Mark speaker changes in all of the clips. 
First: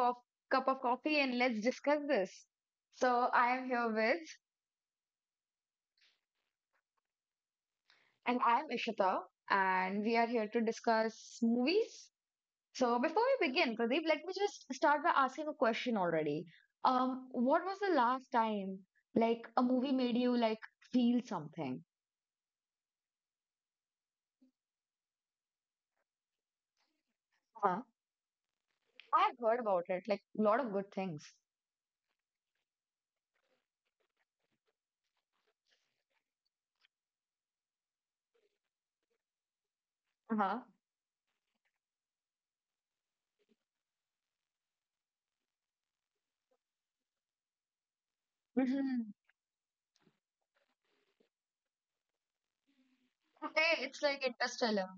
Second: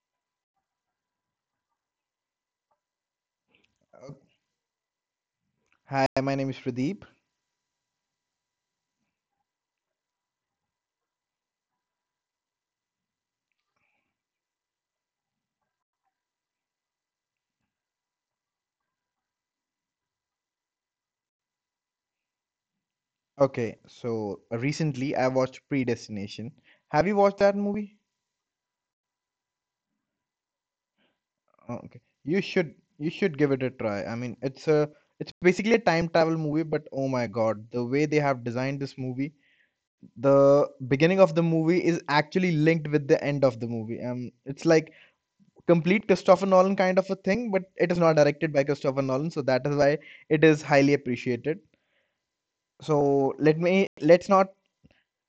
Speaker 1: cup of coffee and let's discuss this. So, I am here
Speaker 2: Oh,
Speaker 1: with,
Speaker 2: hi, my name is Pradeep.
Speaker 1: and I am Ishita, and we are here to discuss movies. So, before we begin, Pradeep, let me just start by asking a question already. What was the last time, like, a movie made you, like, feel something?
Speaker 2: Okay, so recently I watched Predestination. Have you watched that movie?
Speaker 1: Uh-huh. I have heard about it, like, a lot of good things.
Speaker 2: Oh, okay, you should give it a try. I mean, it's basically a time travel movie, but oh my God, the way they have designed this movie, the
Speaker 1: Uh-huh.
Speaker 2: beginning of the movie is actually linked with the end of the movie. It's like complete Christopher Nolan kind of a thing, but it is not directed by Christopher Nolan,
Speaker 1: Hmm.
Speaker 2: so that is why it is highly appreciated. So let me
Speaker 1: Today,
Speaker 2: let's
Speaker 1: it's
Speaker 2: not
Speaker 1: like Interstellar.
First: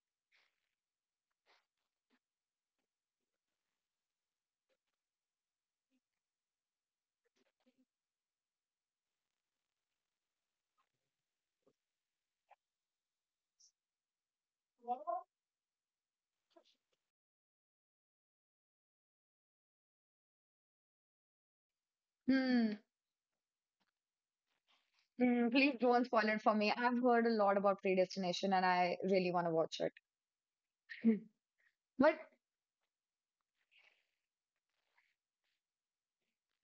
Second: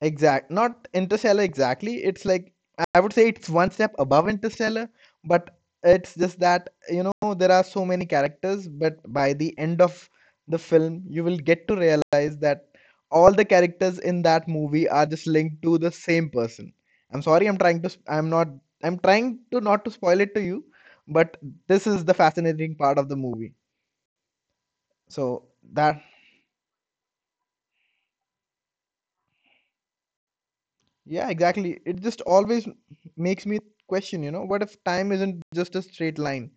Speaker 2: Exact, not Interstellar exactly. It's like I would say it's one step above Interstellar, but it's just that, you know, there are so many characters, but by the end of the film, you will get to realize that all the characters in that movie are just linked to the same person. I'm sorry, I'm trying to, I'm trying to not to spoil it to you, but this is the fascinating
Speaker 1: Hmm.
Speaker 2: part of the movie. So
Speaker 1: Please
Speaker 2: that
Speaker 1: don't spoil it for me. I've heard a lot about Predestination and I really want to watch it.
Speaker 2: Yeah, exactly. It
Speaker 1: But
Speaker 2: just always makes me question, you know, what if time isn't just a straight line?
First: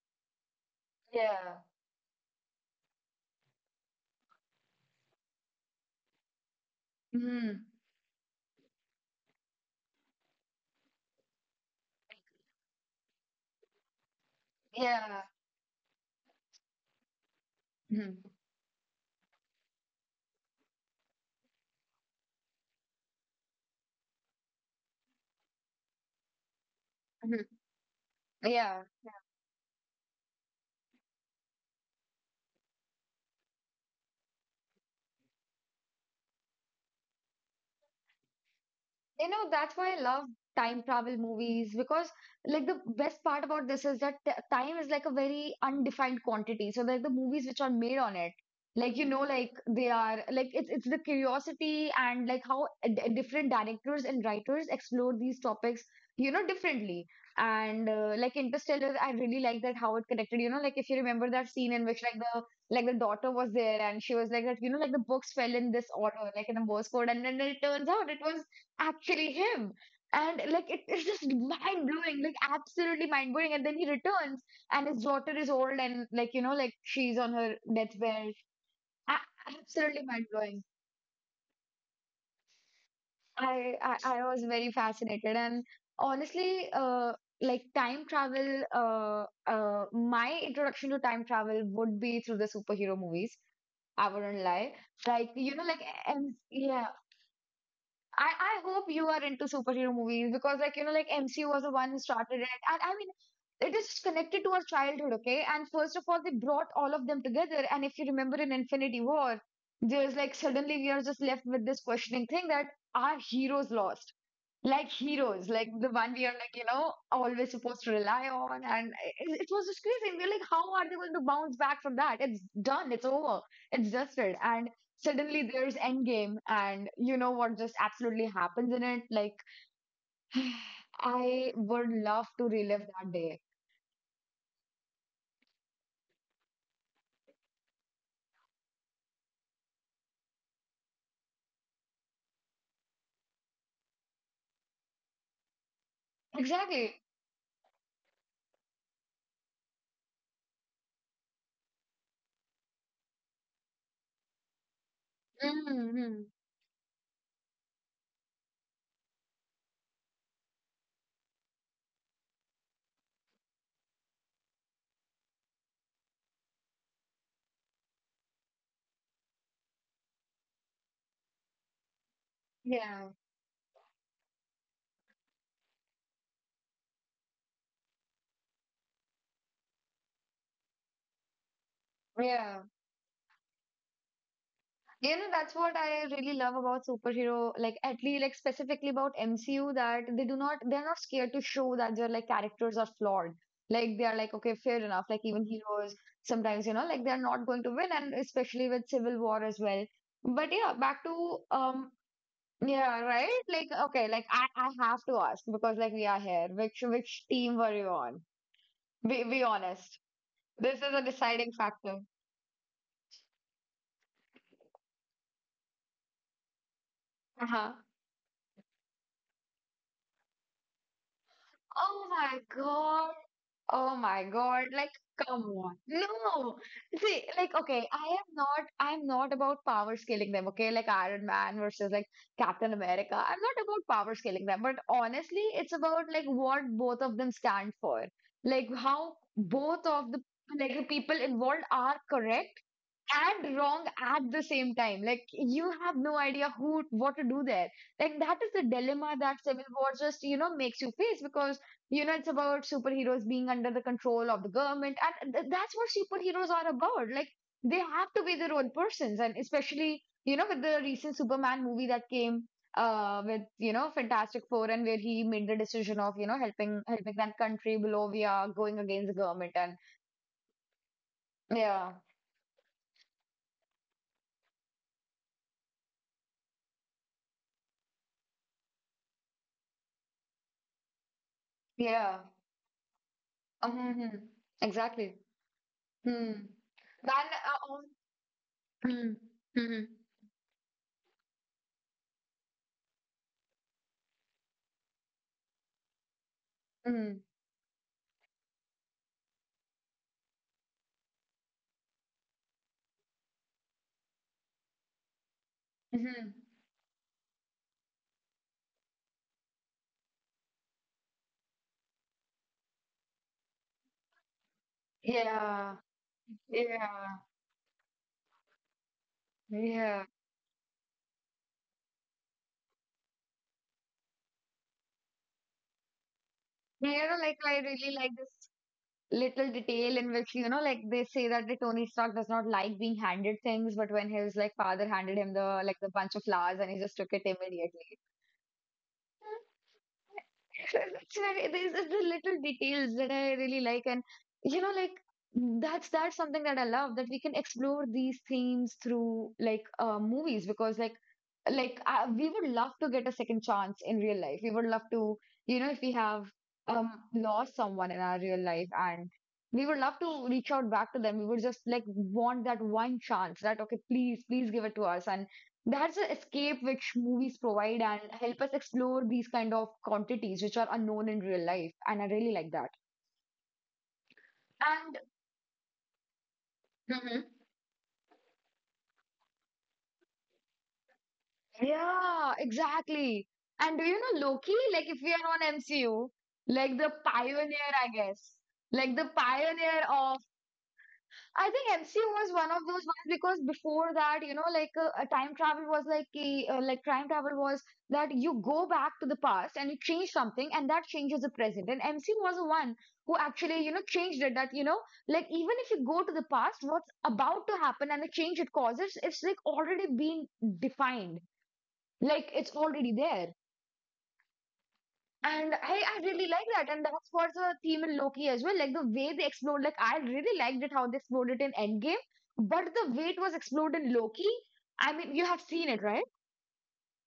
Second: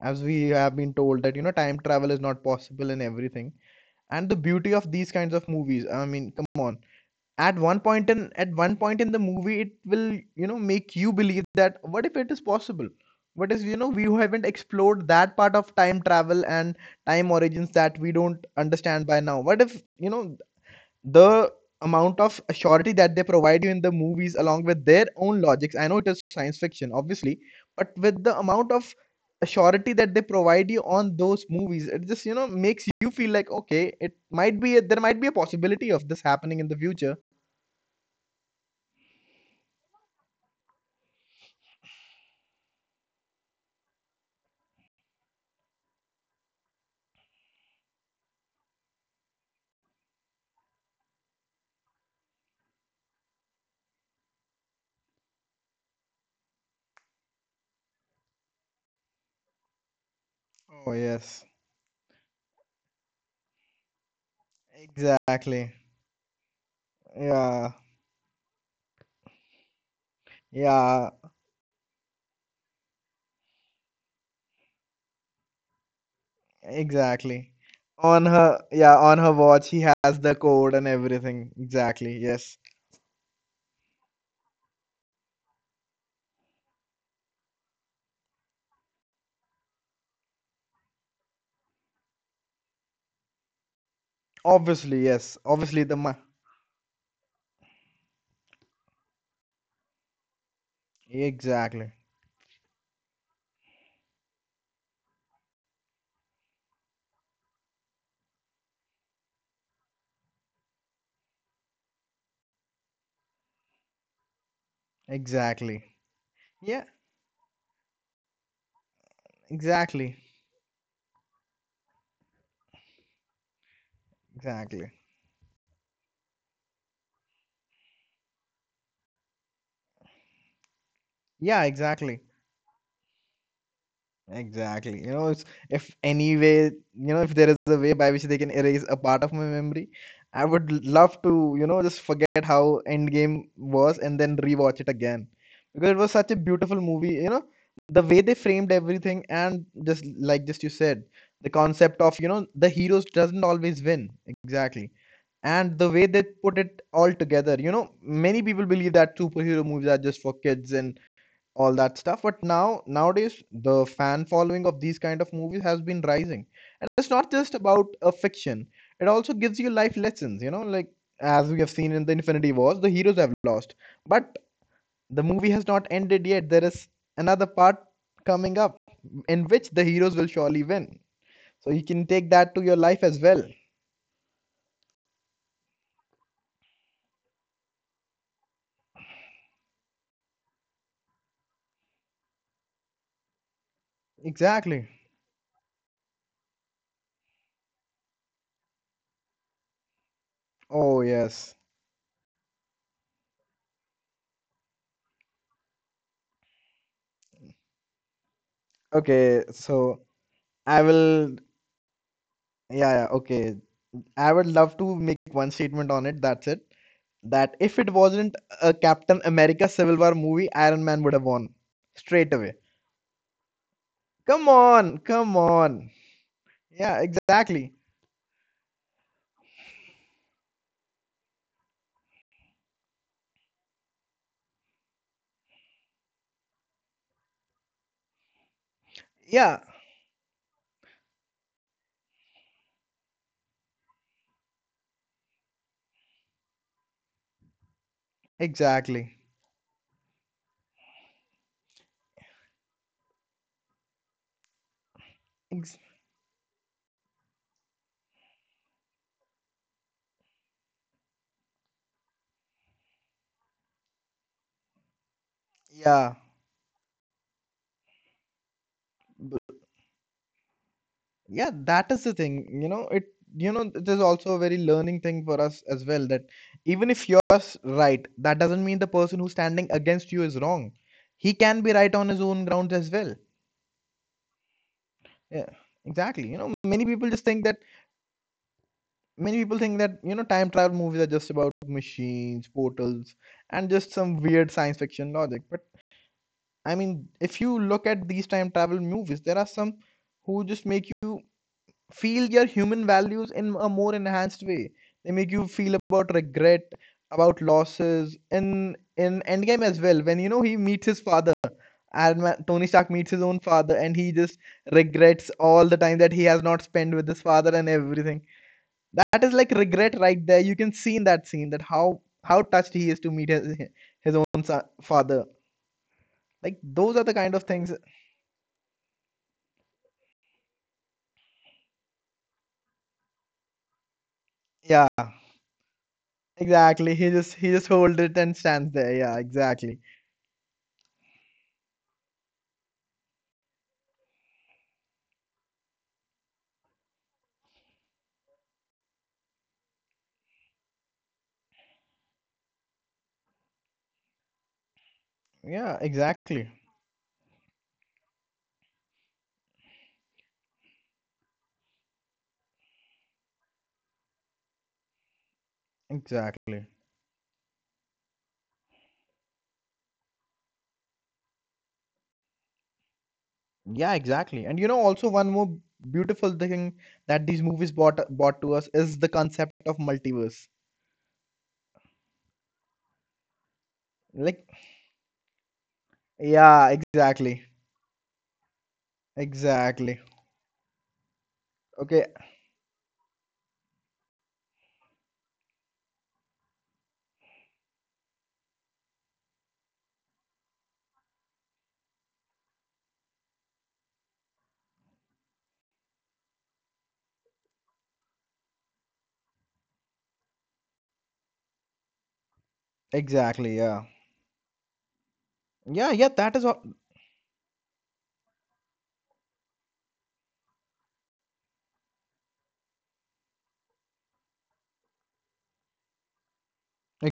Speaker 2: As we have been told that, you know,
Speaker 1: yeah.
Speaker 2: time travel is not possible and everything. And the beauty of these kinds of movies, I mean, come on. At
Speaker 1: Mm,
Speaker 2: one point in at one point in the movie, it will, you know, make you believe that what if it is possible? What is, you know, we haven't explored
Speaker 1: yeah.
Speaker 2: that part of time travel and time origins that we
Speaker 1: Mm,
Speaker 2: don't understand by now. What if, you know, the amount of surety that they provide you in the movies along with their own logics, I know it is science fiction, obviously,
Speaker 1: mhm,
Speaker 2: but with the amount
Speaker 1: yeah.
Speaker 2: of surety that they provide you on those movies, it just, you know, makes you feel like, okay it might be a, there might be a possibility of this happening in the future.
Speaker 1: You know, that's why I love time travel movies because, like, the best part about this is that time is like a very undefined quantity. So, like, the movies which are made on it, like, like, they are, like, it's the curiosity and, like, how different directors and writers explore these topics, differently. And, like, Interstellar, I really like that how it connected, like, if you
Speaker 2: Oh,
Speaker 1: remember that
Speaker 2: yes.
Speaker 1: scene in which, like, the daughter was there and she was like that like the books fell in this
Speaker 2: Exactly.
Speaker 1: order like in a Morse code and then it turns
Speaker 2: Yeah,
Speaker 1: out it was actually him. And like it's just
Speaker 2: yeah,
Speaker 1: mind blowing, like absolutely mind blowing. And then he returns, and his daughter is old, and like like she's on her
Speaker 2: exactly.
Speaker 1: deathbed.
Speaker 2: On her, yeah, on her watch he
Speaker 1: Absolutely mind
Speaker 2: has the
Speaker 1: blowing.
Speaker 2: code and everything, exactly, yes.
Speaker 1: I was very fascinated, and honestly, like time travel, uh, my introduction to time travel would be through the superhero movies. I wouldn't lie.
Speaker 2: Obviously,
Speaker 1: Like
Speaker 2: yes,
Speaker 1: like and yeah, I hope you are into superhero movies because like like MCU was the one
Speaker 2: exactly.
Speaker 1: who started it and I mean it is connected to our childhood okay and first of all they brought all of them together and if you remember in Infinity War there's like suddenly we are just left with this questioning thing that our heroes lost like heroes, like
Speaker 2: Exactly.
Speaker 1: the one we are like,
Speaker 2: Yeah,
Speaker 1: always supposed to rely on. And it was just crazy.
Speaker 2: exactly.
Speaker 1: And we're like, how are they going to bounce back from that? It's done. It's over. It's dusted. And
Speaker 2: Exactly.
Speaker 1: suddenly there's Endgame. And you know what just absolutely happens in it? Like, I
Speaker 2: Yeah,
Speaker 1: would
Speaker 2: exactly.
Speaker 1: love to relive that day.
Speaker 2: Exactly. You know, it's, if any way, you know, if there is a way by which they can erase a part of my memory, I would love to, you know, just forget how Endgame was and then rewatch it again. Because it was such a beautiful
Speaker 1: Exactly.
Speaker 2: movie, you know, the way they framed everything and just like just you said, the concept of, you know, the heroes doesn't always win. Exactly. And the way they
Speaker 1: Hmm.
Speaker 2: put it all together, you know, many people believe that superhero movies are just for kids and all that stuff, but now nowadays the fan following of these kind of movies has been rising, and it's not just about a fiction, it also gives you life lessons, you know, like as we have seen in the Infinity Wars, the
Speaker 1: Yeah.
Speaker 2: heroes have lost, but the movie has not ended yet. There is another part coming up in which the heroes will surely win, so you can take that to
Speaker 1: Yeah.
Speaker 2: your life as well.
Speaker 1: You know, that's what I really love about superhero, like at least like specifically about MCU that they're not scared to show that their like characters are flawed. Like they are like, okay, fair
Speaker 2: Exactly.
Speaker 1: enough. Like even heroes sometimes, like they're not going to win and especially with Civil War as well. But yeah, back
Speaker 2: Oh,
Speaker 1: to
Speaker 2: yes.
Speaker 1: yeah, right? Like okay, like I have to ask because like we are here. Which team were you on? Be
Speaker 2: Okay,
Speaker 1: be
Speaker 2: so
Speaker 1: honest.
Speaker 2: I
Speaker 1: This is a
Speaker 2: will,
Speaker 1: deciding factor.
Speaker 2: yeah, yeah, okay. I would love to make one statement on it. That's it. That if
Speaker 1: Uh-huh.
Speaker 2: it wasn't a Captain America Civil War movie, Iron Man would have won
Speaker 1: Oh
Speaker 2: straight
Speaker 1: my
Speaker 2: away.
Speaker 1: God. Oh my
Speaker 2: Come
Speaker 1: God. Like,
Speaker 2: on, come
Speaker 1: come on.
Speaker 2: on.
Speaker 1: No.
Speaker 2: Yeah,
Speaker 1: See, like,
Speaker 2: exactly.
Speaker 1: okay, I'm not about power scaling them, okay? Like Iron Man versus like Captain America. I'm not about power scaling them, but honestly, it's about like what both of them stand for. Like how
Speaker 2: Yeah,
Speaker 1: both of the people involved are correct and wrong at the same time. Like you have no idea who what to do there. Like that is the
Speaker 2: exactly.
Speaker 1: dilemma that Civil War just makes you face because it's about superheroes being under the control of the government, and
Speaker 2: Ex
Speaker 1: that's what superheroes are about. Like they have to be their own persons, and especially with the recent Superman movie that came with Fantastic Four and where he made the decision
Speaker 2: Yeah.
Speaker 1: of helping that country below via going against the government and
Speaker 2: Yeah, that
Speaker 1: yeah,
Speaker 2: is the thing. You know, it is also a very learning thing for us as well, that even if you're right, that doesn't mean the person who's standing against you is wrong. He can be right on
Speaker 1: yeah.
Speaker 2: his own grounds as well.
Speaker 1: Mhm. Exactly.
Speaker 2: Yeah, exactly.
Speaker 1: Hmm.
Speaker 2: You know,
Speaker 1: Then, on. Hmm.
Speaker 2: many people think
Speaker 1: Mhm.
Speaker 2: that, you know, time travel movies are just about machines, portals, and just some weird science fiction logic. But I mean,
Speaker 1: Mhm.
Speaker 2: if you look at these time travel movies, there are some who just make you feel your human values in a more enhanced way. They make you feel about
Speaker 1: Mhm.
Speaker 2: regret, about losses. In Endgame as well, when, you know, he meets his father, and man, Tony Stark meets his own father, and he just regrets all
Speaker 1: Yeah.
Speaker 2: the time that he has not spent with
Speaker 1: Yeah.
Speaker 2: his father and everything. That is like regret
Speaker 1: Yeah.
Speaker 2: right there. You can see in that scene that how touched he is to meet his own son, father. Like
Speaker 1: You
Speaker 2: those are the
Speaker 1: know,
Speaker 2: kind
Speaker 1: like
Speaker 2: of
Speaker 1: I
Speaker 2: things.
Speaker 1: really like this little detail in which, like they say that the Tony Stark does not like being handed things, but when his like
Speaker 2: Yeah,
Speaker 1: father handed him the bunch of flowers and he
Speaker 2: exactly.
Speaker 1: just
Speaker 2: He
Speaker 1: took it
Speaker 2: just he just holds
Speaker 1: immediately.
Speaker 2: it and stands there. Yeah, exactly.
Speaker 1: Actually, these are the little details that I really like, and like that's something that I love that we can explore these themes through like movies because like we would love to get a second chance in real life. We would love to, if
Speaker 2: Yeah,
Speaker 1: we have
Speaker 2: exactly.
Speaker 1: lost someone in our real life and we would love to reach out back to them. We would just like want that one chance that okay, please, please give it to us and that's an escape
Speaker 2: Exactly.
Speaker 1: which movies provide and help us explore these kind of quantities which are unknown in real life. And I really like that.
Speaker 2: Yeah, exactly. And you know,
Speaker 1: And.
Speaker 2: also one more beautiful thing that
Speaker 1: Mhm.
Speaker 2: these movies brought to us is the concept of multiverse.
Speaker 1: Yeah, exactly. And do you know
Speaker 2: Like,
Speaker 1: Loki? Like if we are on MCU,
Speaker 2: yeah,
Speaker 1: like the
Speaker 2: exactly.
Speaker 1: pioneer, I guess. Like the pioneer
Speaker 2: Exactly.
Speaker 1: of I think
Speaker 2: Okay,
Speaker 1: MCU was one of those ones because before that, like time travel was like a, like time travel was that you go back to the past and you change something and that changes the present. And MCU was the one who actually, changed it that, like even if you go to the past, what's about to happen and the change it causes, it's like already been defined. Like it's already there.
Speaker 2: exactly. Yeah.
Speaker 1: And I
Speaker 2: Yeah, yeah,
Speaker 1: really
Speaker 2: that
Speaker 1: like
Speaker 2: is
Speaker 1: that.
Speaker 2: what
Speaker 1: And that's what's the theme in Loki as well. Like the way they explored, like I really liked it how they explored it in Endgame, but the way it was explored in Loki, I mean, you have seen it, right?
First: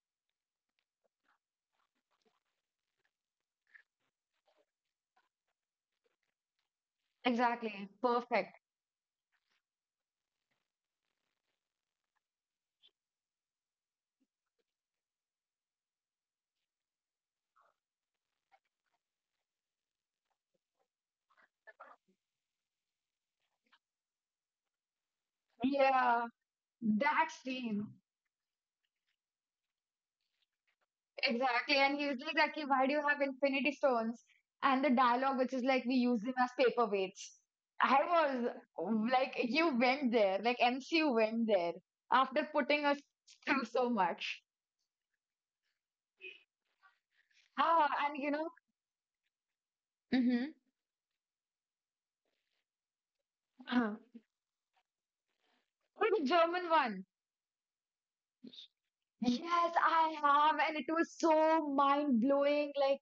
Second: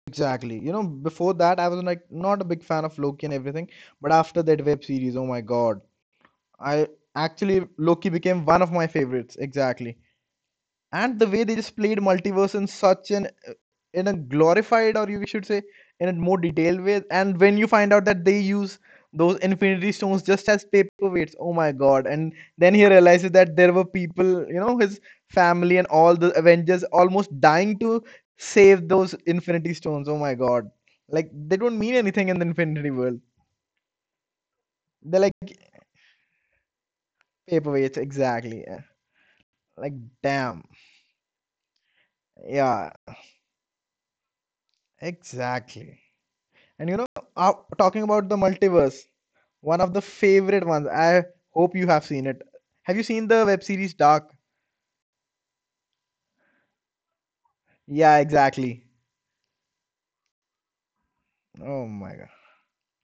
Speaker 2: exactly. You know, before that I was like not a big fan of Loki and everything, but after that web series, oh my God. I actually
Speaker 1: Exactly.
Speaker 2: Loki became one
Speaker 1: Perfect.
Speaker 2: of my favorites, exactly. And the way they just played multiverse in such an in a glorified, or you should say, in a more detailed way, and when you find out that they use those infinity stones just as paperweights, oh my God, and then he realizes that there were people, you know, his family and all
Speaker 1: Yeah,
Speaker 2: the Avengers
Speaker 1: that
Speaker 2: almost dying
Speaker 1: scene.
Speaker 2: to save those infinity stones, oh my God, like they
Speaker 1: Exactly.
Speaker 2: don't mean
Speaker 1: And he's
Speaker 2: anything
Speaker 1: like,
Speaker 2: in the
Speaker 1: that, "Ki, why
Speaker 2: infinity
Speaker 1: do you
Speaker 2: world.
Speaker 1: have infinity stones? And the
Speaker 2: They're like
Speaker 1: dialogue, which is like, we use them as paperweights.
Speaker 2: paperweights,
Speaker 1: I was
Speaker 2: exactly, yeah.
Speaker 1: like, you
Speaker 2: Like
Speaker 1: went there, like
Speaker 2: damn,
Speaker 1: MCU went there after putting
Speaker 2: yeah,
Speaker 1: us through so much.
Speaker 2: exactly. And you know,
Speaker 1: Ah,
Speaker 2: talking
Speaker 1: and
Speaker 2: about
Speaker 1: you
Speaker 2: the
Speaker 1: know.
Speaker 2: multiverse, one of the
Speaker 1: Mm-hmm.
Speaker 2: favorite ones. I hope you have seen it. Have you seen the web series
Speaker 1: Uh-huh.
Speaker 2: Dark?
Speaker 1: Or the German one.
Speaker 2: Yeah, exactly.
Speaker 1: Yes, I have, and it was so
Speaker 2: Oh my
Speaker 1: mind
Speaker 2: God.
Speaker 1: blowing. Like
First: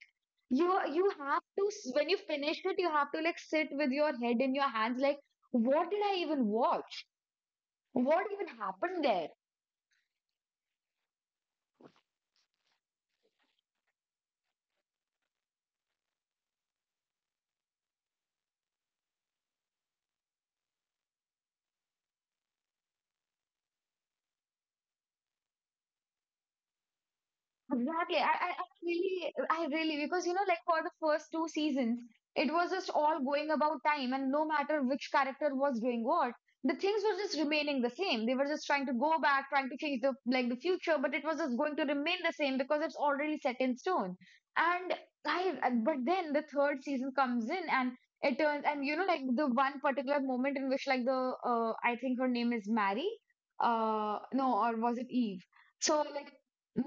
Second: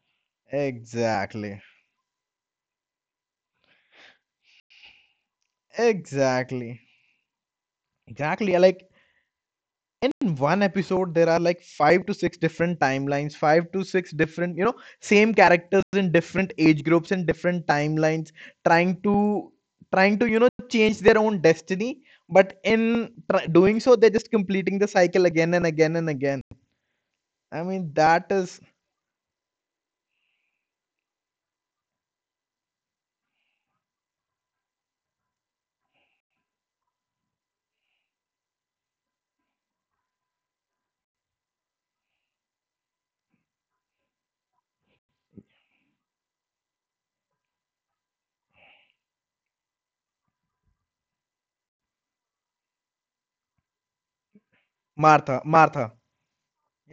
Speaker 1: you have
Speaker 2: Exactly.
Speaker 1: to when you finish it, you have to like sit with your head in your hands. Like, what did I even
Speaker 2: Exactly.
Speaker 1: watch? What even
Speaker 2: Exactly. Yeah, like
Speaker 1: happened there?
Speaker 2: in one episode there are like five to six different timelines, five to six different, you know, same characters in different age groups and different timelines trying to you know, change their own destiny, but in doing so they're just completing the cycle again and again and again. I mean,
Speaker 1: Exactly.
Speaker 2: that
Speaker 1: I, I,
Speaker 2: is
Speaker 1: I really, because like for the first two seasons, it was just all going about time, and no matter which character was doing what, the things were just remaining the same. They were just trying to go back, trying to change the future, but it was just going to remain the same because it's already set in stone. And I, but then the third season comes in, and it turns, and like the one particular moment in which, like the, I think her name is Mary, no, or was it
Speaker 2: Martha,
Speaker 1: Eve?
Speaker 2: Martha.
Speaker 1: So like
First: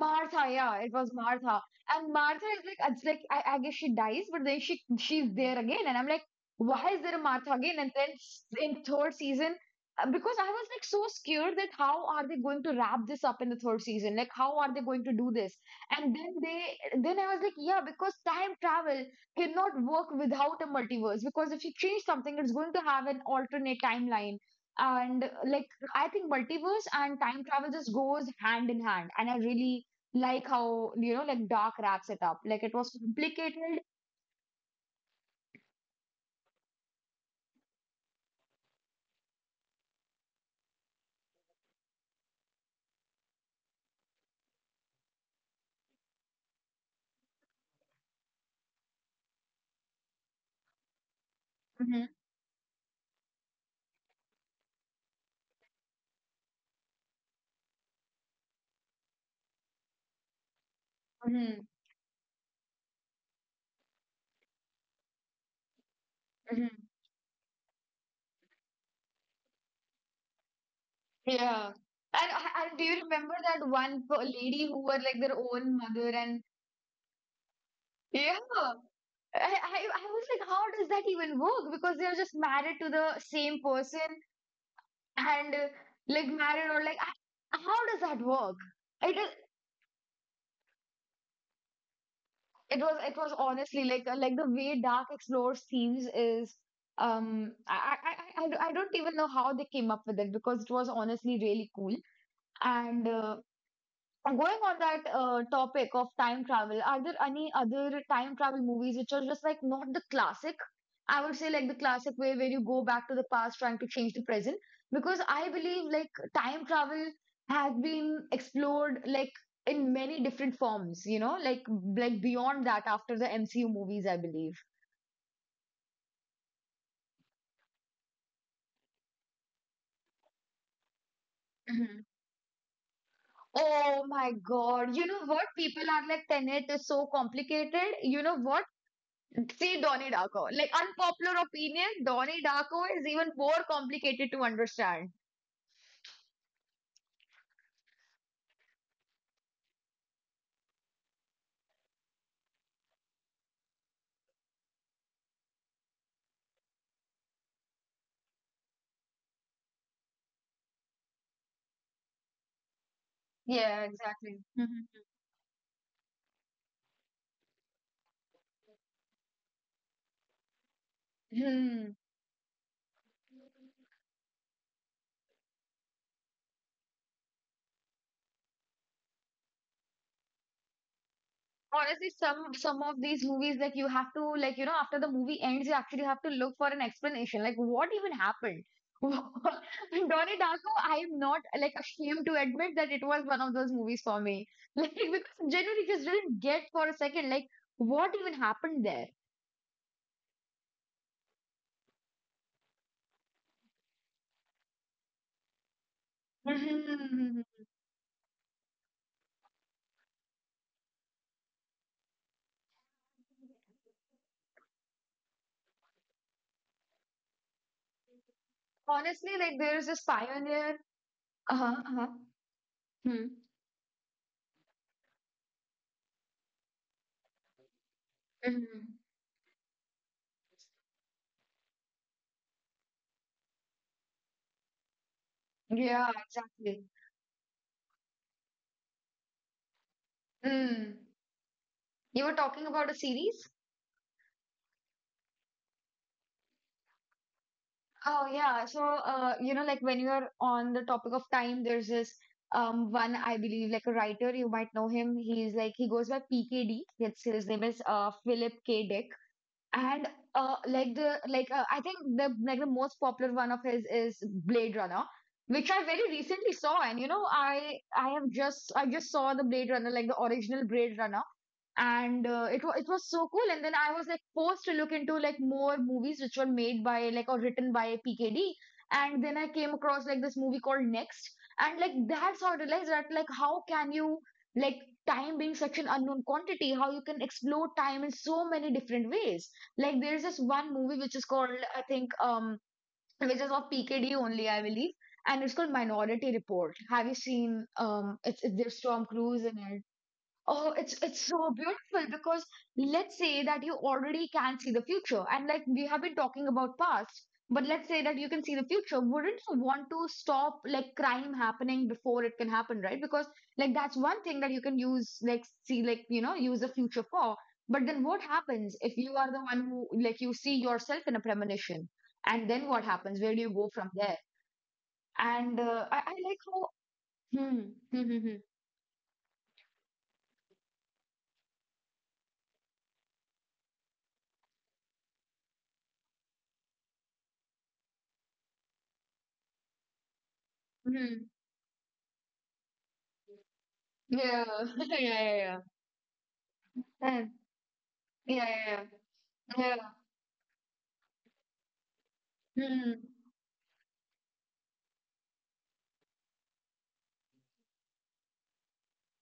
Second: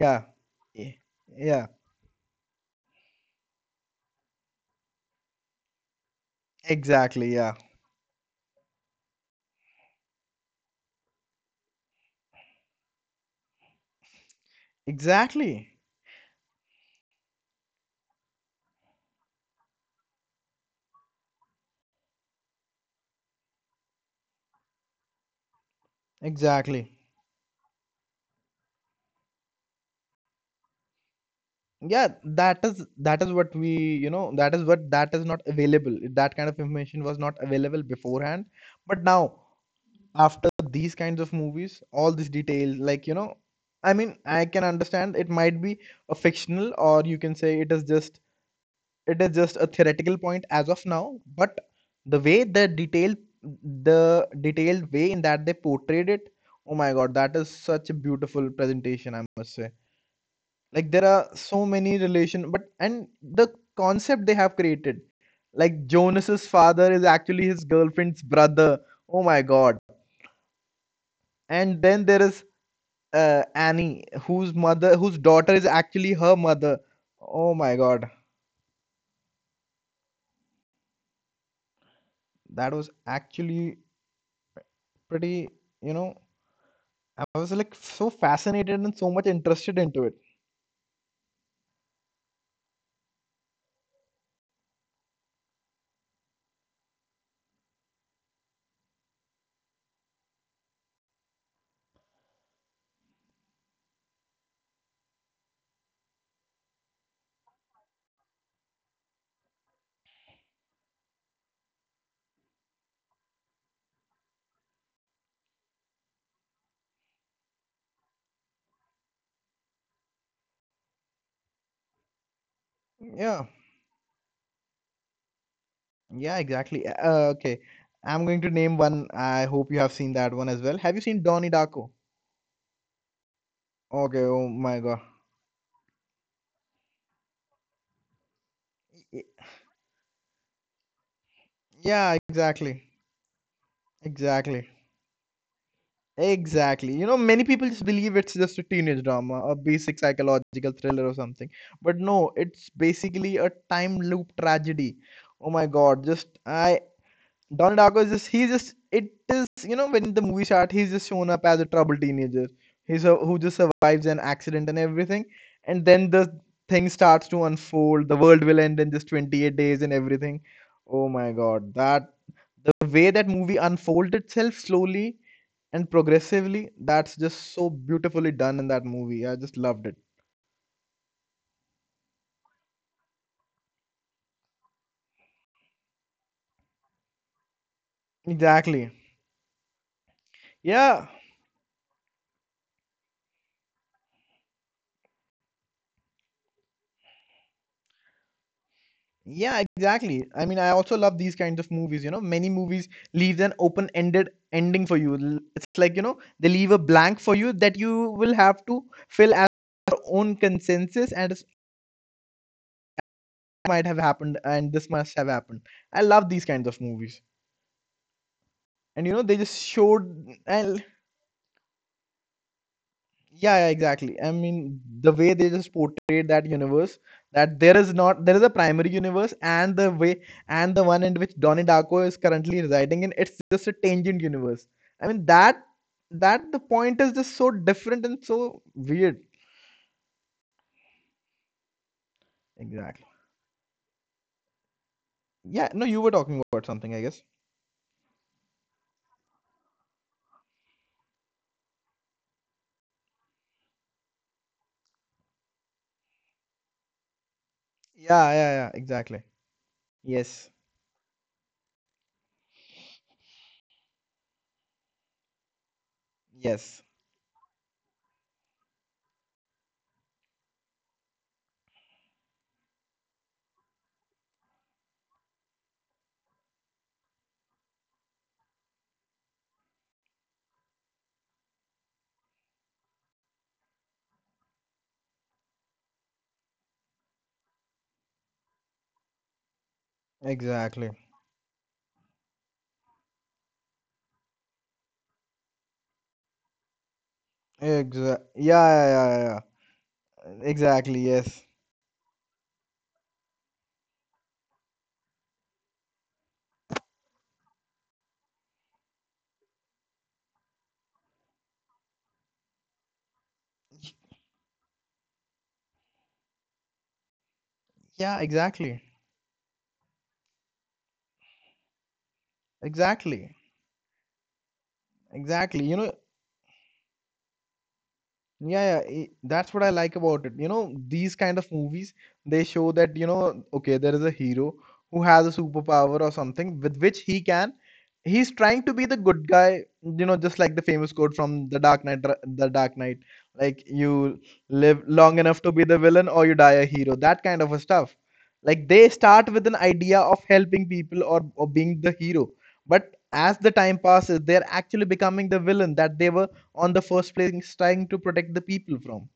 Speaker 2: Yeah.
Speaker 1: yeah, it
Speaker 2: Yeah.
Speaker 1: was Martha.
Speaker 2: Yeah.
Speaker 1: And Martha is like, it's like I guess she dies, but then she's there again, and I'm like, why is there a
Speaker 2: Exactly.
Speaker 1: Martha
Speaker 2: Yeah.
Speaker 1: again? And then in third season, because I was like so scared that how are they going to wrap this up in the third season? Like, how are they going to do this?
Speaker 2: Exactly.
Speaker 1: And then I was like, yeah, because time travel cannot work without a multiverse, because if you change something, it's going to have an alternate timeline. And like I think multiverse
Speaker 2: Exactly.
Speaker 1: and time travel just goes hand in hand. And I really like how, like Dark wraps
Speaker 2: Yeah,
Speaker 1: it up. Like it was
Speaker 2: that is what
Speaker 1: complicated.
Speaker 2: we, you know, that is what that is not available. That kind of information was not available beforehand. But now, after these kinds of movies, all these details, like, you know, I mean, I can understand it might be a fictional, or you can say it is just a theoretical point as of now, but
Speaker 1: Hmm.
Speaker 2: the way the detailed way in that they portrayed it, oh my God, that is such a beautiful presentation, I must say. Like there are
Speaker 1: Hmm.
Speaker 2: so many relation, but and the concept they have created, like Jonas's
Speaker 1: Hmm.
Speaker 2: father is actually his girlfriend's brother, oh my God,
Speaker 1: Yeah.
Speaker 2: and then there
Speaker 1: And,
Speaker 2: is
Speaker 1: and do you remember that one
Speaker 2: Annie, whose
Speaker 1: lady who were
Speaker 2: mother
Speaker 1: like
Speaker 2: whose
Speaker 1: their
Speaker 2: daughter is
Speaker 1: own mother?
Speaker 2: actually her
Speaker 1: And
Speaker 2: mother, oh my God.
Speaker 1: yeah, I was like, how does that even work? Because they're just married to
Speaker 2: That
Speaker 1: the
Speaker 2: was
Speaker 1: same person
Speaker 2: actually
Speaker 1: and
Speaker 2: pretty,
Speaker 1: like
Speaker 2: you know,
Speaker 1: married or like, how
Speaker 2: I
Speaker 1: does
Speaker 2: was
Speaker 1: that
Speaker 2: like
Speaker 1: work?
Speaker 2: so
Speaker 1: It is,
Speaker 2: fascinated and so much interested into it.
Speaker 1: it was honestly like the way dark explores themes is I don't even know how they came up with it because it was honestly really cool and going on that topic of time travel, are there any other time travel movies which are just like not the classic? I would say like the classic way where you go back to the past trying to change the present. Because I believe like time travel has been explored like in many different forms, like beyond that after the
Speaker 2: Yeah,
Speaker 1: MCU movies, I believe.
Speaker 2: yeah, exactly. Okay, I'm going to name one. I hope you have seen that one as well. Have you seen Donnie Darko?
Speaker 1: Mhm. Oh
Speaker 2: Okay,
Speaker 1: my
Speaker 2: oh my
Speaker 1: God.
Speaker 2: God.
Speaker 1: You know what? People are like, Tenet is so complicated. You know what?
Speaker 2: Y-
Speaker 1: See Donnie Darko. Like unpopular opinion,
Speaker 2: Yeah,
Speaker 1: Donnie Darko is even more complicated to
Speaker 2: exactly,
Speaker 1: understand.
Speaker 2: exactly. You know, many people just believe it's just a teenage drama, a basic psychological thriller or something. But no, it's basically a time loop tragedy. Oh my God, just I Don Darko is just he just it is, you know, when the movie starts, he's just shown up as a troubled teenager. He's a, who just
Speaker 1: Yeah,
Speaker 2: survives an
Speaker 1: exactly. Hmm.
Speaker 2: accident and everything, and then the thing starts to unfold. The world will end in just 28 days and everything. Oh my God,
Speaker 1: Hmm.
Speaker 2: that the way that movie unfolds itself slowly and progressively, that's just so beautifully done in that movie. I just loved it.
Speaker 1: Honestly, some of these movies, like you have to, after the movie ends, you actually have to look for an explanation, like what even happened.
Speaker 2: Exactly.
Speaker 1: Donnie Darko, I am
Speaker 2: Yeah,
Speaker 1: not like ashamed to admit that it was one of those movies for me, like because genuinely just didn't get for a second, like what even happened there.
Speaker 2: yeah, exactly. I mean, I also love these kinds of movies. You know, many movies leaves an open-ended ending for you. It's like, you know, they leave a blank for you
Speaker 1: Mhm.
Speaker 2: that you will have to fill as your own consensus, and this might have happened and this must have happened. I love these kinds of movies. And you know,
Speaker 1: Honestly,
Speaker 2: they
Speaker 1: like
Speaker 2: just
Speaker 1: there is this
Speaker 2: showed
Speaker 1: pioneer.
Speaker 2: and
Speaker 1: Uh-huh, uh-huh. Hmm.
Speaker 2: yeah, yeah, exactly. I mean, the way they just portrayed that universe, that there is not there is a
Speaker 1: Mhm.
Speaker 2: primary universe, and the way and the one in which Donnie Darko is currently residing in, it's just a tangent universe. I mean that
Speaker 1: Yeah,
Speaker 2: that the
Speaker 1: exactly.
Speaker 2: point is just so different and so weird.
Speaker 1: Mm. You were talking about a
Speaker 2: Exactly.
Speaker 1: series?
Speaker 2: Yeah, no, you were talking about something, I guess.
Speaker 1: Oh yeah. So you know, like when you are on the topic of time, there's this one I believe like a writer, you might know him. He's like he goes by PKD. It's, his name is
Speaker 2: Yeah,
Speaker 1: Philip
Speaker 2: yeah, yeah,
Speaker 1: K. Dick.
Speaker 2: exactly.
Speaker 1: And
Speaker 2: Yes.
Speaker 1: like the like I think the like the most popular one of his is Blade Runner, which I very recently saw.
Speaker 2: Yes.
Speaker 1: And you know, I just saw the Blade Runner, like the original Blade Runner. And it was so cool. And then I was like forced to look into like more movies which were made by like or written by PKD, and then I came across like this movie called Next. And like that's how I realized that like how can you, like time being such an unknown quantity, how you can explore time in so many different ways. Like there's this one
Speaker 2: Exactly.
Speaker 1: movie which is called, I think which is of PKD only I believe, and it's called Minority Report. Have you seen it's
Speaker 2: Yeah,
Speaker 1: there's
Speaker 2: yeah,
Speaker 1: Tom
Speaker 2: yeah, yeah. Yeah.
Speaker 1: Cruise in it. Oh,
Speaker 2: Exactly,
Speaker 1: it's
Speaker 2: yes.
Speaker 1: so beautiful because let's say that you already can see the future, and like we have been talking about past, but let's say that you can see the future. Wouldn't you want to stop like crime happening before it can happen, right? Because like that's one thing that you can use, like see like you know use the future for. But then what
Speaker 2: Yeah,
Speaker 1: happens
Speaker 2: exactly.
Speaker 1: if you are the one who, like you see yourself in a premonition, and then what happens? Where
Speaker 2: Exactly.
Speaker 1: do you go from there? And
Speaker 2: Exactly. You
Speaker 1: uh,
Speaker 2: know,
Speaker 1: I I like how. Hmm. Hmm. Hmm. Hmm,
Speaker 2: yeah, yeah, that's what I like about it. You know, these kind of movies, they show that, you know, okay, there is a hero who has a superpower or something with which he's trying to be the good guy, you know, just like the famous quote
Speaker 1: hmm.
Speaker 2: from The Dark Knight, The Dark Knight, like you
Speaker 1: Yeah.
Speaker 2: live
Speaker 1: Yeah.
Speaker 2: long enough to
Speaker 1: Yeah.
Speaker 2: be the villain or you die a hero,
Speaker 1: Yeah.
Speaker 2: that kind of a stuff.
Speaker 1: Yeah,
Speaker 2: Like
Speaker 1: yeah,
Speaker 2: they start with an
Speaker 1: yeah. Yeah.
Speaker 2: idea of helping people or being the hero,
Speaker 1: Hmm.
Speaker 2: but as the time passes, they're actually becoming the villain that they were on the first place is trying to protect the people from.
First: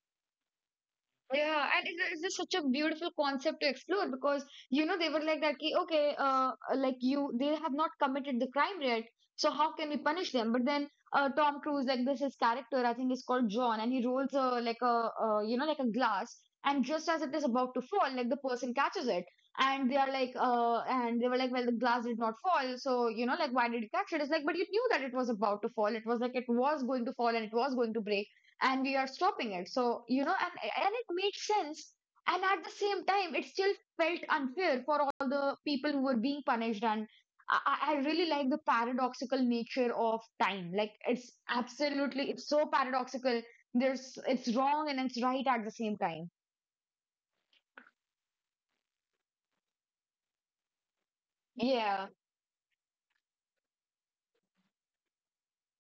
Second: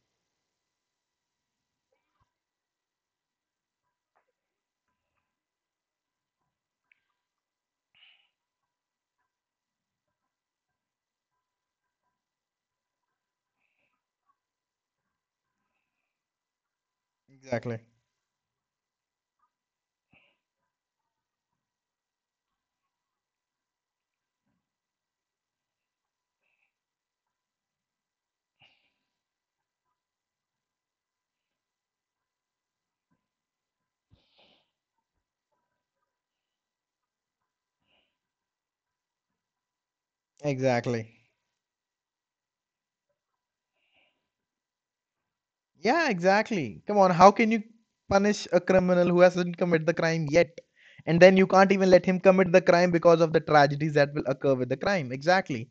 Speaker 1: Yeah, and it is just such a beautiful concept to explore because you know they were like that ki, okay, like you they have not committed the crime yet, so how can we punish them? But then Tom Cruise, like this his character, I think is called John, and he rolls a like a you know like a glass, and just as it is about
Speaker 2: Exactly.
Speaker 1: to fall, like the person catches it, and they are like and they were like, well, the glass did not fall, so you know like why did you catch it? It's like, but you knew that it was about to fall. It was like it was going to fall and it was going to break, and we are stopping it, so you know. And it made sense, and at the same time it still felt unfair for all the people who were being punished. And I really like the paradoxical nature of time. Like
Speaker 2: Exactly.
Speaker 1: it's absolutely, it's so paradoxical. There's it's wrong and it's right at the same
Speaker 2: Yeah,
Speaker 1: time.
Speaker 2: exactly. Come on, how can you punish a criminal who hasn't committed the crime yet? And then you can't even
Speaker 1: Yeah.
Speaker 2: let him commit the crime because of the tragedies that will occur with the crime. Exactly.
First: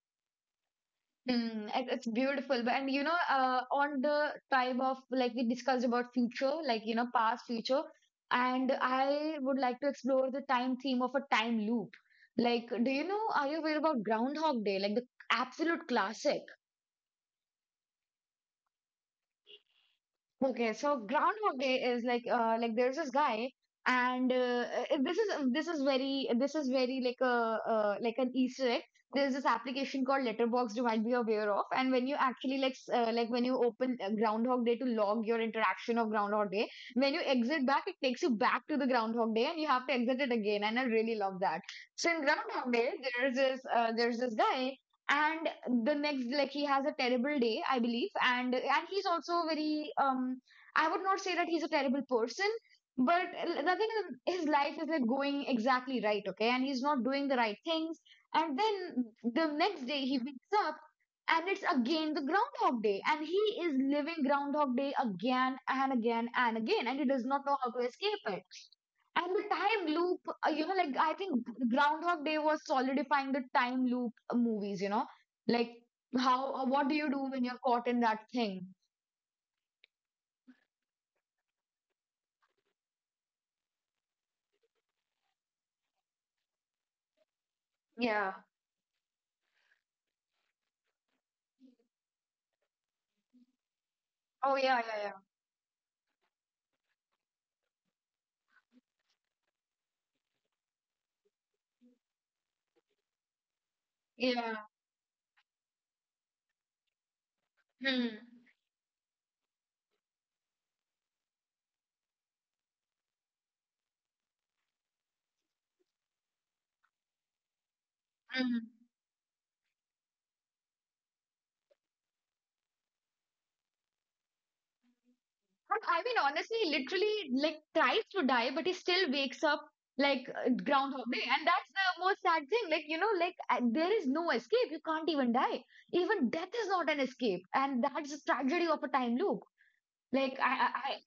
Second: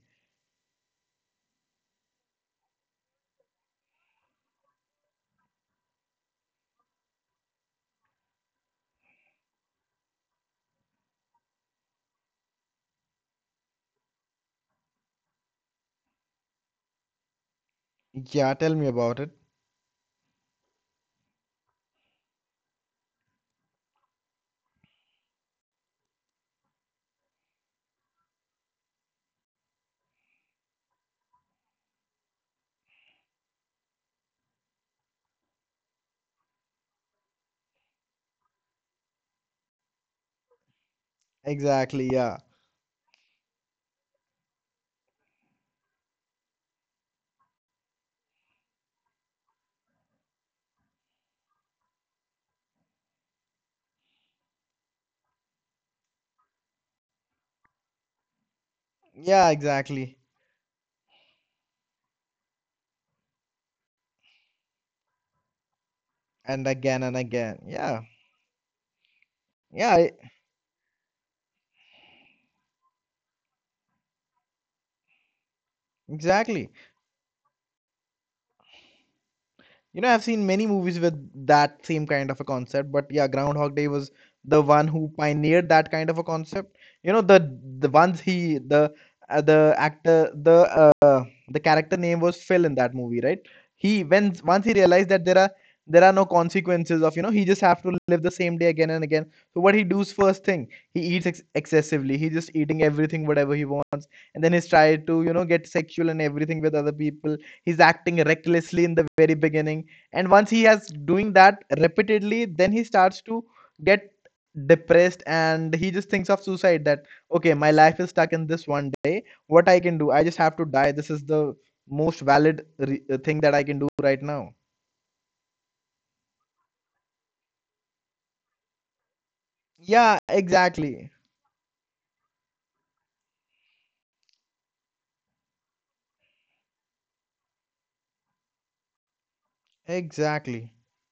Speaker 1: Mm, it, it's beautiful. But, and you know, on the type of like we discussed about future, like you know, past, future, and I would like to explore the time theme of a time loop. Like, do you know, are you aware about Groundhog Day? Like the absolute classic.
Speaker 2: Yeah, tell me about it.
Speaker 1: Okay, so Groundhog Day is like there's this guy. And this is this is very like a like an Easter egg. There's this application called Letterboxd you might be aware of, and when you actually like s- like when you open Groundhog Day to log your interaction of Groundhog Day, when you exit back, it takes you back to the Groundhog Day, and you have to exit it again. And I really love that.
Speaker 2: Exactly,
Speaker 1: So in
Speaker 2: yeah.
Speaker 1: Groundhog Day, there's this guy, and the next like he has a terrible day I believe. And he's also very I would not say that he's a terrible person, but l- nothing in his life is like going exactly right, okay, and he's not doing the right things. And then
Speaker 2: Yeah,
Speaker 1: the next day
Speaker 2: exactly.
Speaker 1: he wakes up, and it's again the Groundhog Day, and he is living Groundhog Day again and again and again, and
Speaker 2: And
Speaker 1: he does
Speaker 2: again
Speaker 1: not
Speaker 2: and
Speaker 1: know how to
Speaker 2: again.
Speaker 1: escape
Speaker 2: Yeah.
Speaker 1: it. And the time loop,
Speaker 2: Yeah, e-
Speaker 1: you know, like I think Groundhog Day was solidifying the time loop movies, you know, like how, what do
Speaker 2: exactly.
Speaker 1: you do when you're caught in that thing?
Speaker 2: You know, I've seen many movies with that same kind of a concept, but yeah, Groundhog Day was the one who pioneered that kind of a concept. You know, the ones
Speaker 1: Yeah.
Speaker 2: he the actor the character name was Phil in that movie, right? He when Once
Speaker 1: Oh,
Speaker 2: he
Speaker 1: yeah,
Speaker 2: realized
Speaker 1: yeah.
Speaker 2: that there are no consequences of, you know, he just have to live the same day again and again. So what he does first thing, he eats ex excessively. He just eating everything whatever he wants, and then he's
Speaker 1: Yeah.
Speaker 2: tried to, you know, get sexual and everything with other people. He's
Speaker 1: Yeah.
Speaker 2: acting
Speaker 1: Hmm.
Speaker 2: recklessly in the very beginning, and once he has doing that repeatedly, then he starts to get depressed, and he just thinks of suicide, that okay, my life is stuck in this
Speaker 1: Hmm.
Speaker 2: one day, what I can do, I just have to die. This is the most valid thing that I can do right now.
Speaker 1: But I mean, honestly, he literally like tries to die, but he still wakes up
Speaker 2: Yeah,
Speaker 1: like
Speaker 2: exactly.
Speaker 1: Groundhog Day, and that's the most sad thing. Like you know, like there is no escape. You can't even die. Even death is not an escape, and that's the tragedy of a time loop. Like
Speaker 2: Exactly.
Speaker 1: I, I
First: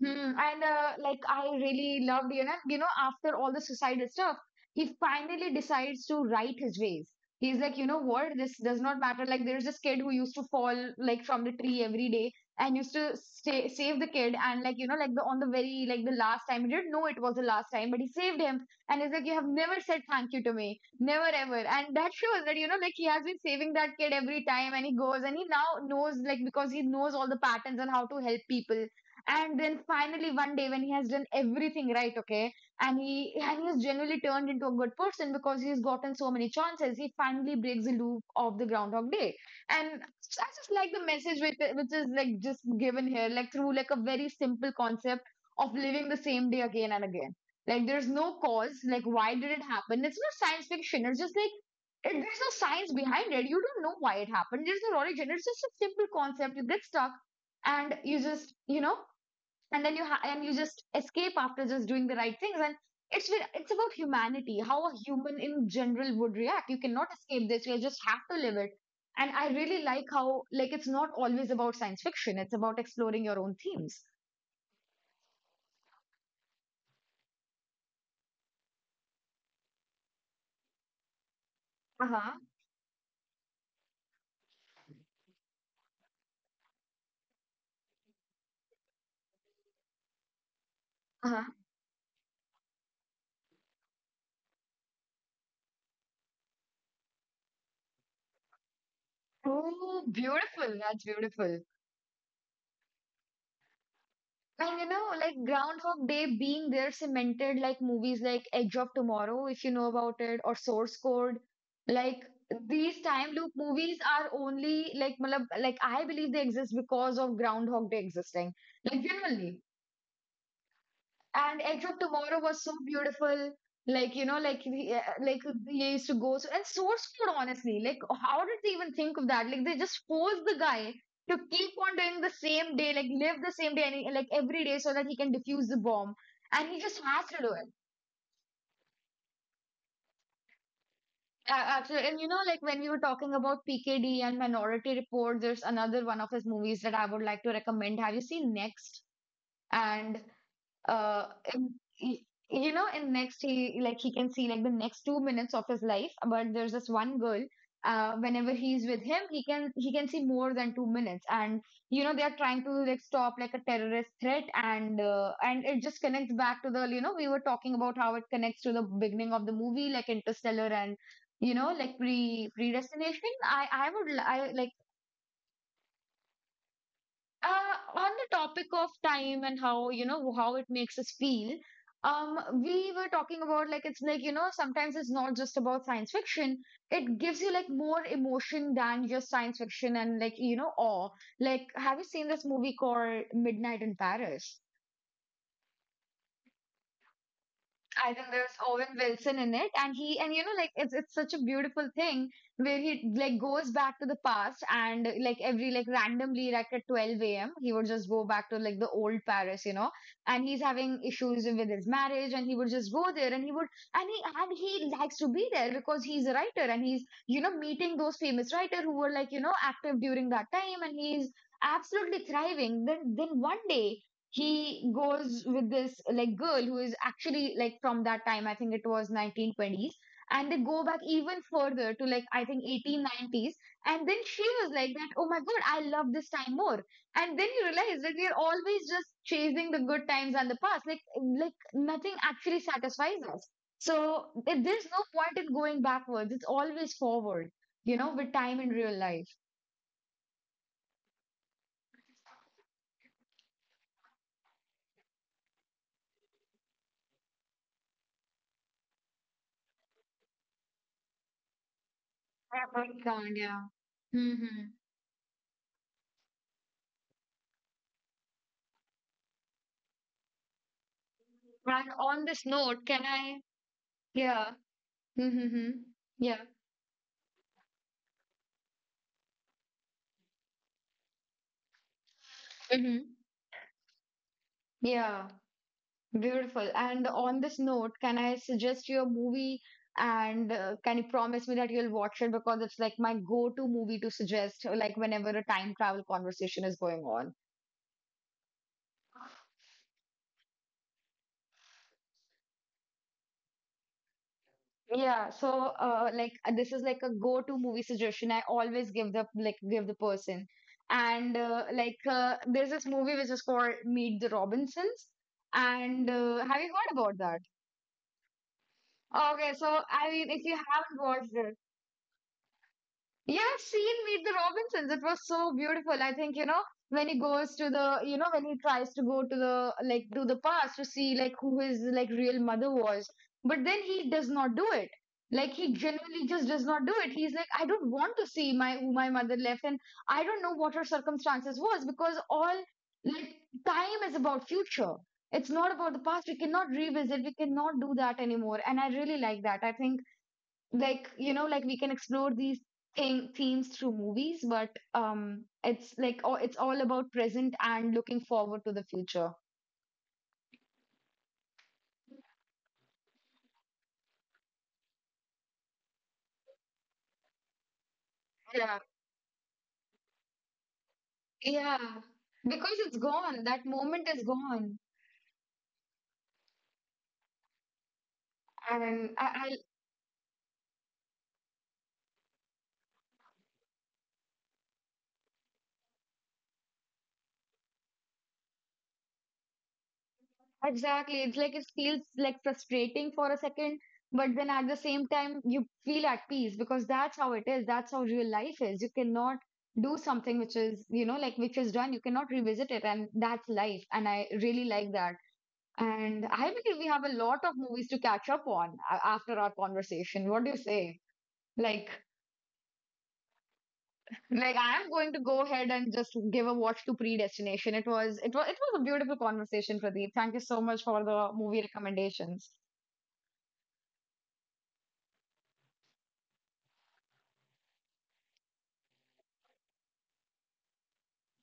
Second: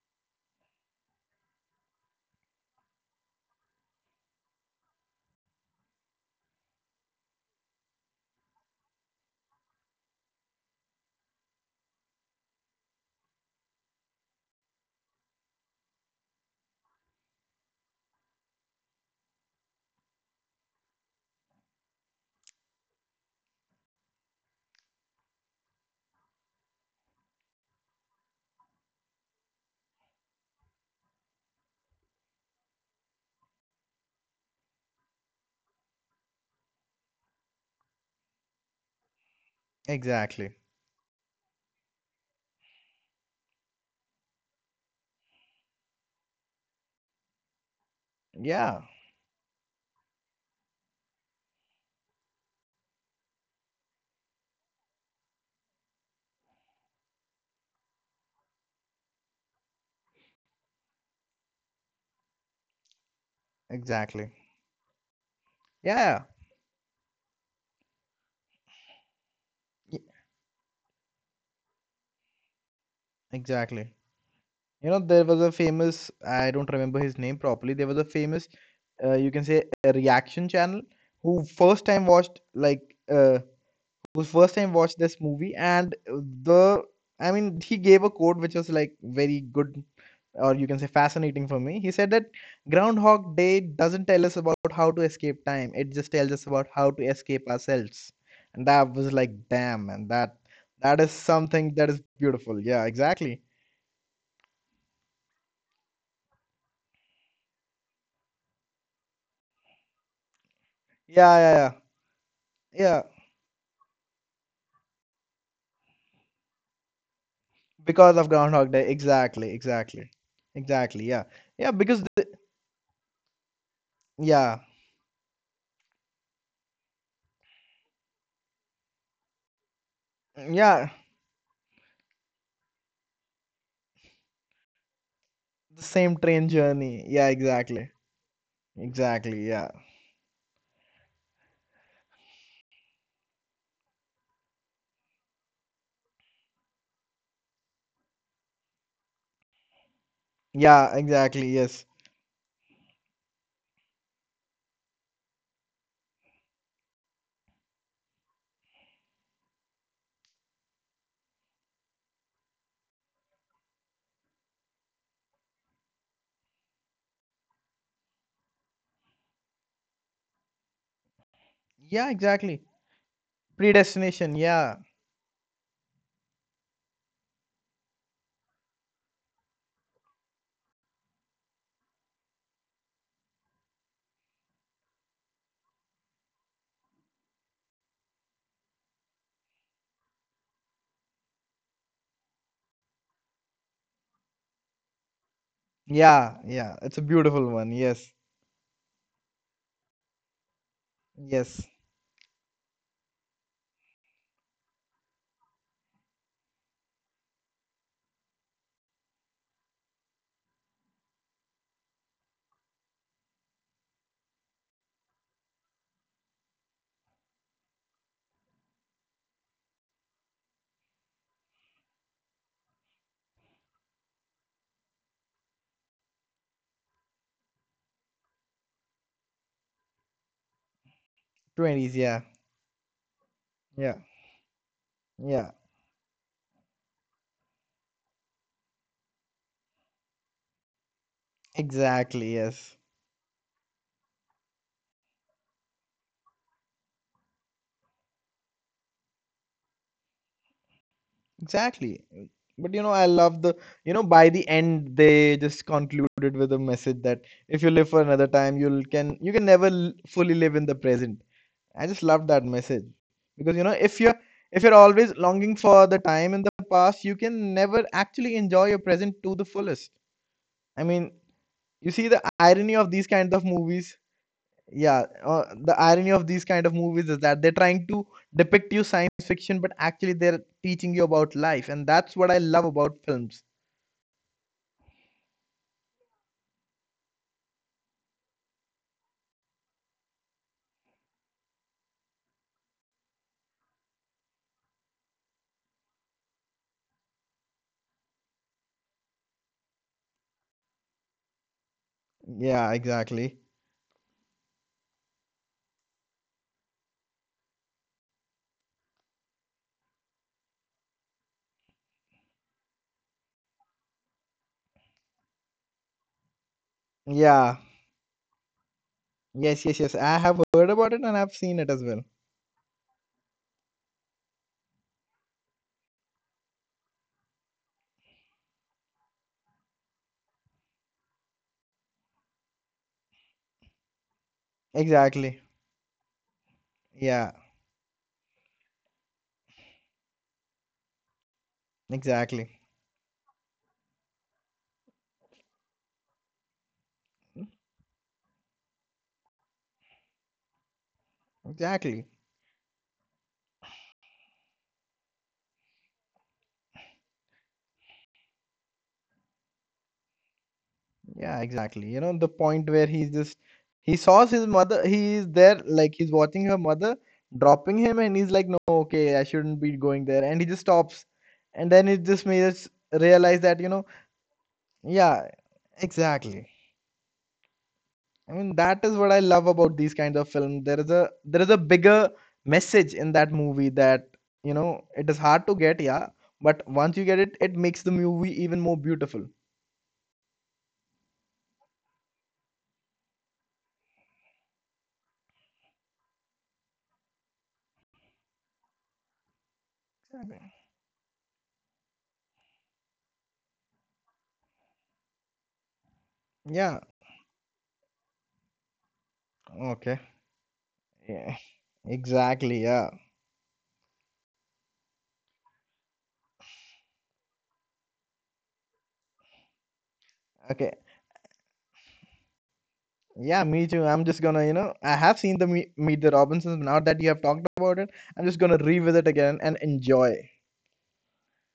Speaker 1: Hmm, and like I really loved, you know, after all the suicidal stuff, he finally decides to right his ways. He's like, you know what, this does not matter. Like, there's this kid who used to fall like from the tree every day and used to stay, save the kid. And like, you know, like the on the very like the last time, he didn't know it was the last time, but he saved him. And he's like, you have never said thank you to me, never ever. And that shows that you know, like he has been saving that kid every time, and he goes and he now knows like because he knows all the patterns and how to help people. And then finally, one day when he has done everything right, okay, and he has genuinely turned into a good person because he's gotten so many chances, he finally breaks the loop of the Groundhog Day. And I
Speaker 2: Exactly.
Speaker 1: just like the message which is like just given here, like through like a very simple concept of living the same day again and again. Like there's no
Speaker 2: Yeah,
Speaker 1: cause, like why did it happen? It's not science fiction. It's just like it, there's no science behind it. You don't know why it happened. There's no origin. It's just a simple concept. You get stuck, and you just you know, and then and you just escape after just doing the right things. And it's re- it's about
Speaker 2: exactly.
Speaker 1: humanity, how a human in general
Speaker 2: Yeah.
Speaker 1: would react. You cannot escape this, you just have to live it. And I really
Speaker 2: Y-
Speaker 1: like how like it's not always about science fiction, it's about exploring your own
Speaker 2: exactly.
Speaker 1: themes.
Speaker 2: You know, there was a famous, I don't remember his name properly. There was a famous, you can say, a reaction channel who first time watched,
Speaker 1: Uh-huh,
Speaker 2: who first time watched this movie. And the, I mean, he gave a quote which was like very good, or you can say fascinating
Speaker 1: uh-huh.
Speaker 2: for me. He said that Groundhog Day doesn't tell us about how to escape time, it just tells us about how to escape ourselves. And that was like, damn, and
Speaker 1: Oh
Speaker 2: that,
Speaker 1: beautiful,
Speaker 2: that
Speaker 1: that's
Speaker 2: is
Speaker 1: beautiful.
Speaker 2: something that is beautiful. Yeah, exactly.
Speaker 1: And you know, like Groundhog Day being there cemented like movies like Edge of Tomorrow, if you know about it, or Source
Speaker 2: Yeah,
Speaker 1: Code.
Speaker 2: yeah,
Speaker 1: Like
Speaker 2: yeah.
Speaker 1: these
Speaker 2: Yeah.
Speaker 1: time loop movies are only like, matlab, like I believe they exist because of Groundhog Day
Speaker 2: Because of
Speaker 1: existing.
Speaker 2: Groundhog Day,
Speaker 1: Like
Speaker 2: exactly,
Speaker 1: genuinely,
Speaker 2: exactly, exactly. Yeah,
Speaker 1: and
Speaker 2: yeah.
Speaker 1: Edge of Tomorrow was so beautiful. Like you know,
Speaker 2: Yeah,
Speaker 1: like like they used to go so, and Source Code. Honestly, like how did they even think of that? Like they just forced the
Speaker 2: yeah.
Speaker 1: guy to keep on doing the same day, like live the same day, and he- like every day, so that he can defuse
Speaker 2: The
Speaker 1: the
Speaker 2: same
Speaker 1: bomb.
Speaker 2: train
Speaker 1: And he
Speaker 2: journey.
Speaker 1: just
Speaker 2: Yeah,
Speaker 1: has to do it.
Speaker 2: exactly, exactly. Yeah,
Speaker 1: Actually, and you know, like when we were talking about PKD and Minority Report, there's another one of his movies that I would like to recommend. Have you seen Next? And
Speaker 2: yeah, exactly.
Speaker 1: uh
Speaker 2: Yes,
Speaker 1: and y- you know and next, he like he can see like the next 2 minutes of his life, but there's this one girl. Whenever he's with him, he can see more than 2 minutes. And you know, they are trying to like stop like a terrorist threat, and it just connects back to the. We were talking about how it connects to the beginning of the movie, like Interstellar, and you
Speaker 2: yeah,
Speaker 1: know, like
Speaker 2: exactly.
Speaker 1: predestination, i
Speaker 2: Predestination.
Speaker 1: i would
Speaker 2: Yeah,
Speaker 1: li- i like, on the topic of time and how you know how it makes us feel. um we were talking about like it's like you know, sometimes it's not just about science fiction, it gives you like more emotion than just science fiction, and like you know, awe. Like, have you seen this movie called Midnight in Paris?
Speaker 2: yeah, yeah. It's a beautiful one. Yes,
Speaker 1: I think there's Owen Wilson in it, and he and you know like it's
Speaker 2: yes.
Speaker 1: such a beautiful thing where he like goes back to the past, and like every like randomly like at 12 a.m. he would just go back to like the old Paris, you know, and he's having issues with his marriage, and he would just go there, and he would and he likes to be there because he's a writer, and he's you know meeting those famous writer who were like you know active during that time, and he's absolutely thriving. Then one day, he goes with this like girl who is actually like from that time. I think it was 1920s, and they go back even
Speaker 2: Twenties.
Speaker 1: further
Speaker 2: Yeah,
Speaker 1: to like, I think, 1890s.
Speaker 2: yeah,
Speaker 1: And then she was like, that,
Speaker 2: yeah.
Speaker 1: oh my god, I love this time more. And then you realize that we're always just chasing the good times and the past, like
Speaker 2: Exactly.
Speaker 1: nothing
Speaker 2: Yes.
Speaker 1: actually satisfies us. So there's no point in going backwards, it's always forward, you know, with time in real life.
Speaker 2: Exactly. But you know, I love you know, by the end they just concluded with a message that if you live for another time, you can never fully live in the present. I just love that message
Speaker 1: I agree,
Speaker 2: because you know,
Speaker 1: Kanya.
Speaker 2: if you're
Speaker 1: Hmm. Hmm.
Speaker 2: always longing for the time in the past, you can never actually enjoy your present to the fullest. I mean, you see the
Speaker 1: And
Speaker 2: irony
Speaker 1: on
Speaker 2: of
Speaker 1: this
Speaker 2: these kinds
Speaker 1: note,
Speaker 2: of
Speaker 1: can I?
Speaker 2: movies. Yeah
Speaker 1: Yeah.
Speaker 2: the irony
Speaker 1: Mm-hmm.
Speaker 2: of these kind of
Speaker 1: Yeah.
Speaker 2: movies is that they're trying to depict you science fiction, but actually they're teaching you about life, and that's what I love about films.
Speaker 1: Mm-hmm. Yeah. Beautiful. And on this note, can I suggest you a movie? And can you promise me that you'll watch it? Because it's like my go-to movie to suggest, like whenever a time travel conversation is going on.
Speaker 2: Yeah, exactly.
Speaker 1: Yeah. So, this is like a go-to movie suggestion I always give the like give the person. And there's this movie which is called Meet the Robinsons. And have you
Speaker 2: Yeah.
Speaker 1: heard about that?
Speaker 2: Yes, I
Speaker 1: Okay,
Speaker 2: have
Speaker 1: so
Speaker 2: heard
Speaker 1: I
Speaker 2: about it,
Speaker 1: mean,
Speaker 2: and
Speaker 1: if you
Speaker 2: I've seen it
Speaker 1: haven't
Speaker 2: as well.
Speaker 1: watched it, yeah, I've seen Meet the Robinsons. It was so beautiful. I think, you know, when he goes to the, you know, when he tries to go to the, like, to the past to see, like, who his, like, real mother was. But then he does not do it.
Speaker 2: Exactly.
Speaker 1: Like, he genuinely just does
Speaker 2: Yeah.
Speaker 1: not do it. He's like, I don't want to see my, who my mother left. And I don't know what her circumstances was
Speaker 2: Exactly.
Speaker 1: because all, like, time is about future. It's not about the past. We cannot revisit. We cannot do that anymore. And I really like that. I think like you know
Speaker 2: Exactly.
Speaker 1: like we can explore these thing, themes through movies, but it's like, oh, it's all about present and looking forward to the future.
Speaker 2: Yeah, exactly. You know, the point where he saws his mother, he is there, like he's watching her mother dropping him, and he's like, no,
Speaker 1: Yeah,
Speaker 2: okay, I shouldn't be going there. And he just stops. And then
Speaker 1: yeah,
Speaker 2: it just makes us
Speaker 1: because it's
Speaker 2: realize that,
Speaker 1: gone.
Speaker 2: you
Speaker 1: That
Speaker 2: know,
Speaker 1: moment is gone,
Speaker 2: yeah, exactly. I mean, that is what I
Speaker 1: and I,
Speaker 2: love
Speaker 1: I
Speaker 2: about these kinds of films. There is a bigger message in that movie that, you know, it is hard to get, yeah, but once you get it, it makes the movie even more beautiful.
Speaker 1: exactly. It's like it feels like frustrating for a second, but then at the same time, you feel at peace because that's how it is. That's how real life is. You cannot do something which is, you know, like which is done. You cannot revisit it, and that's life. And I really like that. And I
Speaker 2: Yeah,
Speaker 1: believe we have a lot of movies to catch up on after our
Speaker 2: okay.
Speaker 1: conversation. What do you say?
Speaker 2: Yeah,
Speaker 1: Like,
Speaker 2: exactly, yeah.
Speaker 1: like I am going to go ahead and just give a watch to Predestination. It was a beautiful conversation, Pradeep. Thank you
Speaker 2: Okay.
Speaker 1: so much for the movie recommendations.
Speaker 2: Yeah, me too. I'm just gonna, you know, I have seen the Meet the Robinsons. Now that you have talked about it, I'm just gonna revisit again and enjoy.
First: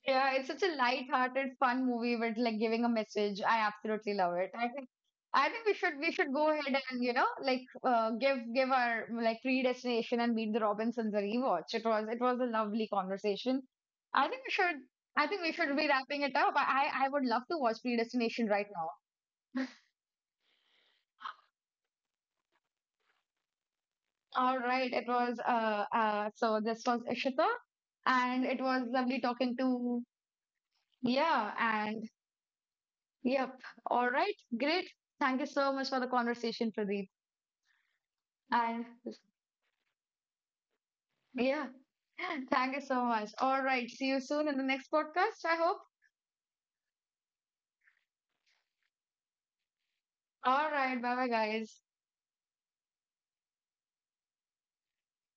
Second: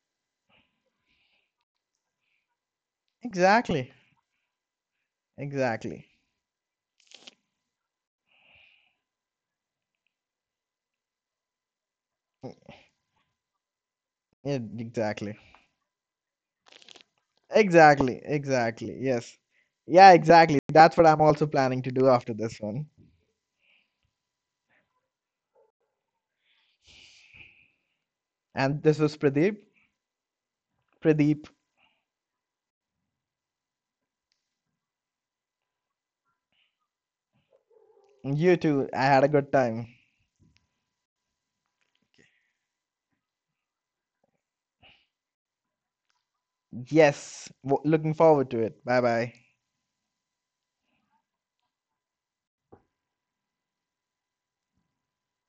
Speaker 1: Yeah, it's such a light-hearted, fun movie with like giving a message. I
Speaker 2: Exactly.
Speaker 1: absolutely love it. I think
Speaker 2: Exactly.
Speaker 1: we should go ahead, and you know like, give our like Predestination and Meet the Robinsons a rewatch. It was a lovely conversation. I think we
Speaker 2: Yeah,
Speaker 1: should I
Speaker 2: exactly.
Speaker 1: think we should be wrapping it up. I would love to watch
Speaker 2: Exactly.
Speaker 1: Predestination right now.
Speaker 2: Exactly. Yes. Yeah, exactly. That's what I'm also planning to do after this one.
Speaker 1: All right, it was so this was Ishita, and it
Speaker 2: And
Speaker 1: was
Speaker 2: this was
Speaker 1: lovely
Speaker 2: Pradeep.
Speaker 1: talking to,
Speaker 2: Pradeep,
Speaker 1: yeah, and. Yep. All right. Great. Thank you so much for the conversation, Pradeep.
Speaker 2: you
Speaker 1: And
Speaker 2: too. I had a good time.
Speaker 1: yeah, thank you so much. All right. See you soon in the next podcast, I hope.
Speaker 2: Yes. Looking forward to it. Bye bye.
Speaker 1: All right. Bye bye, guys.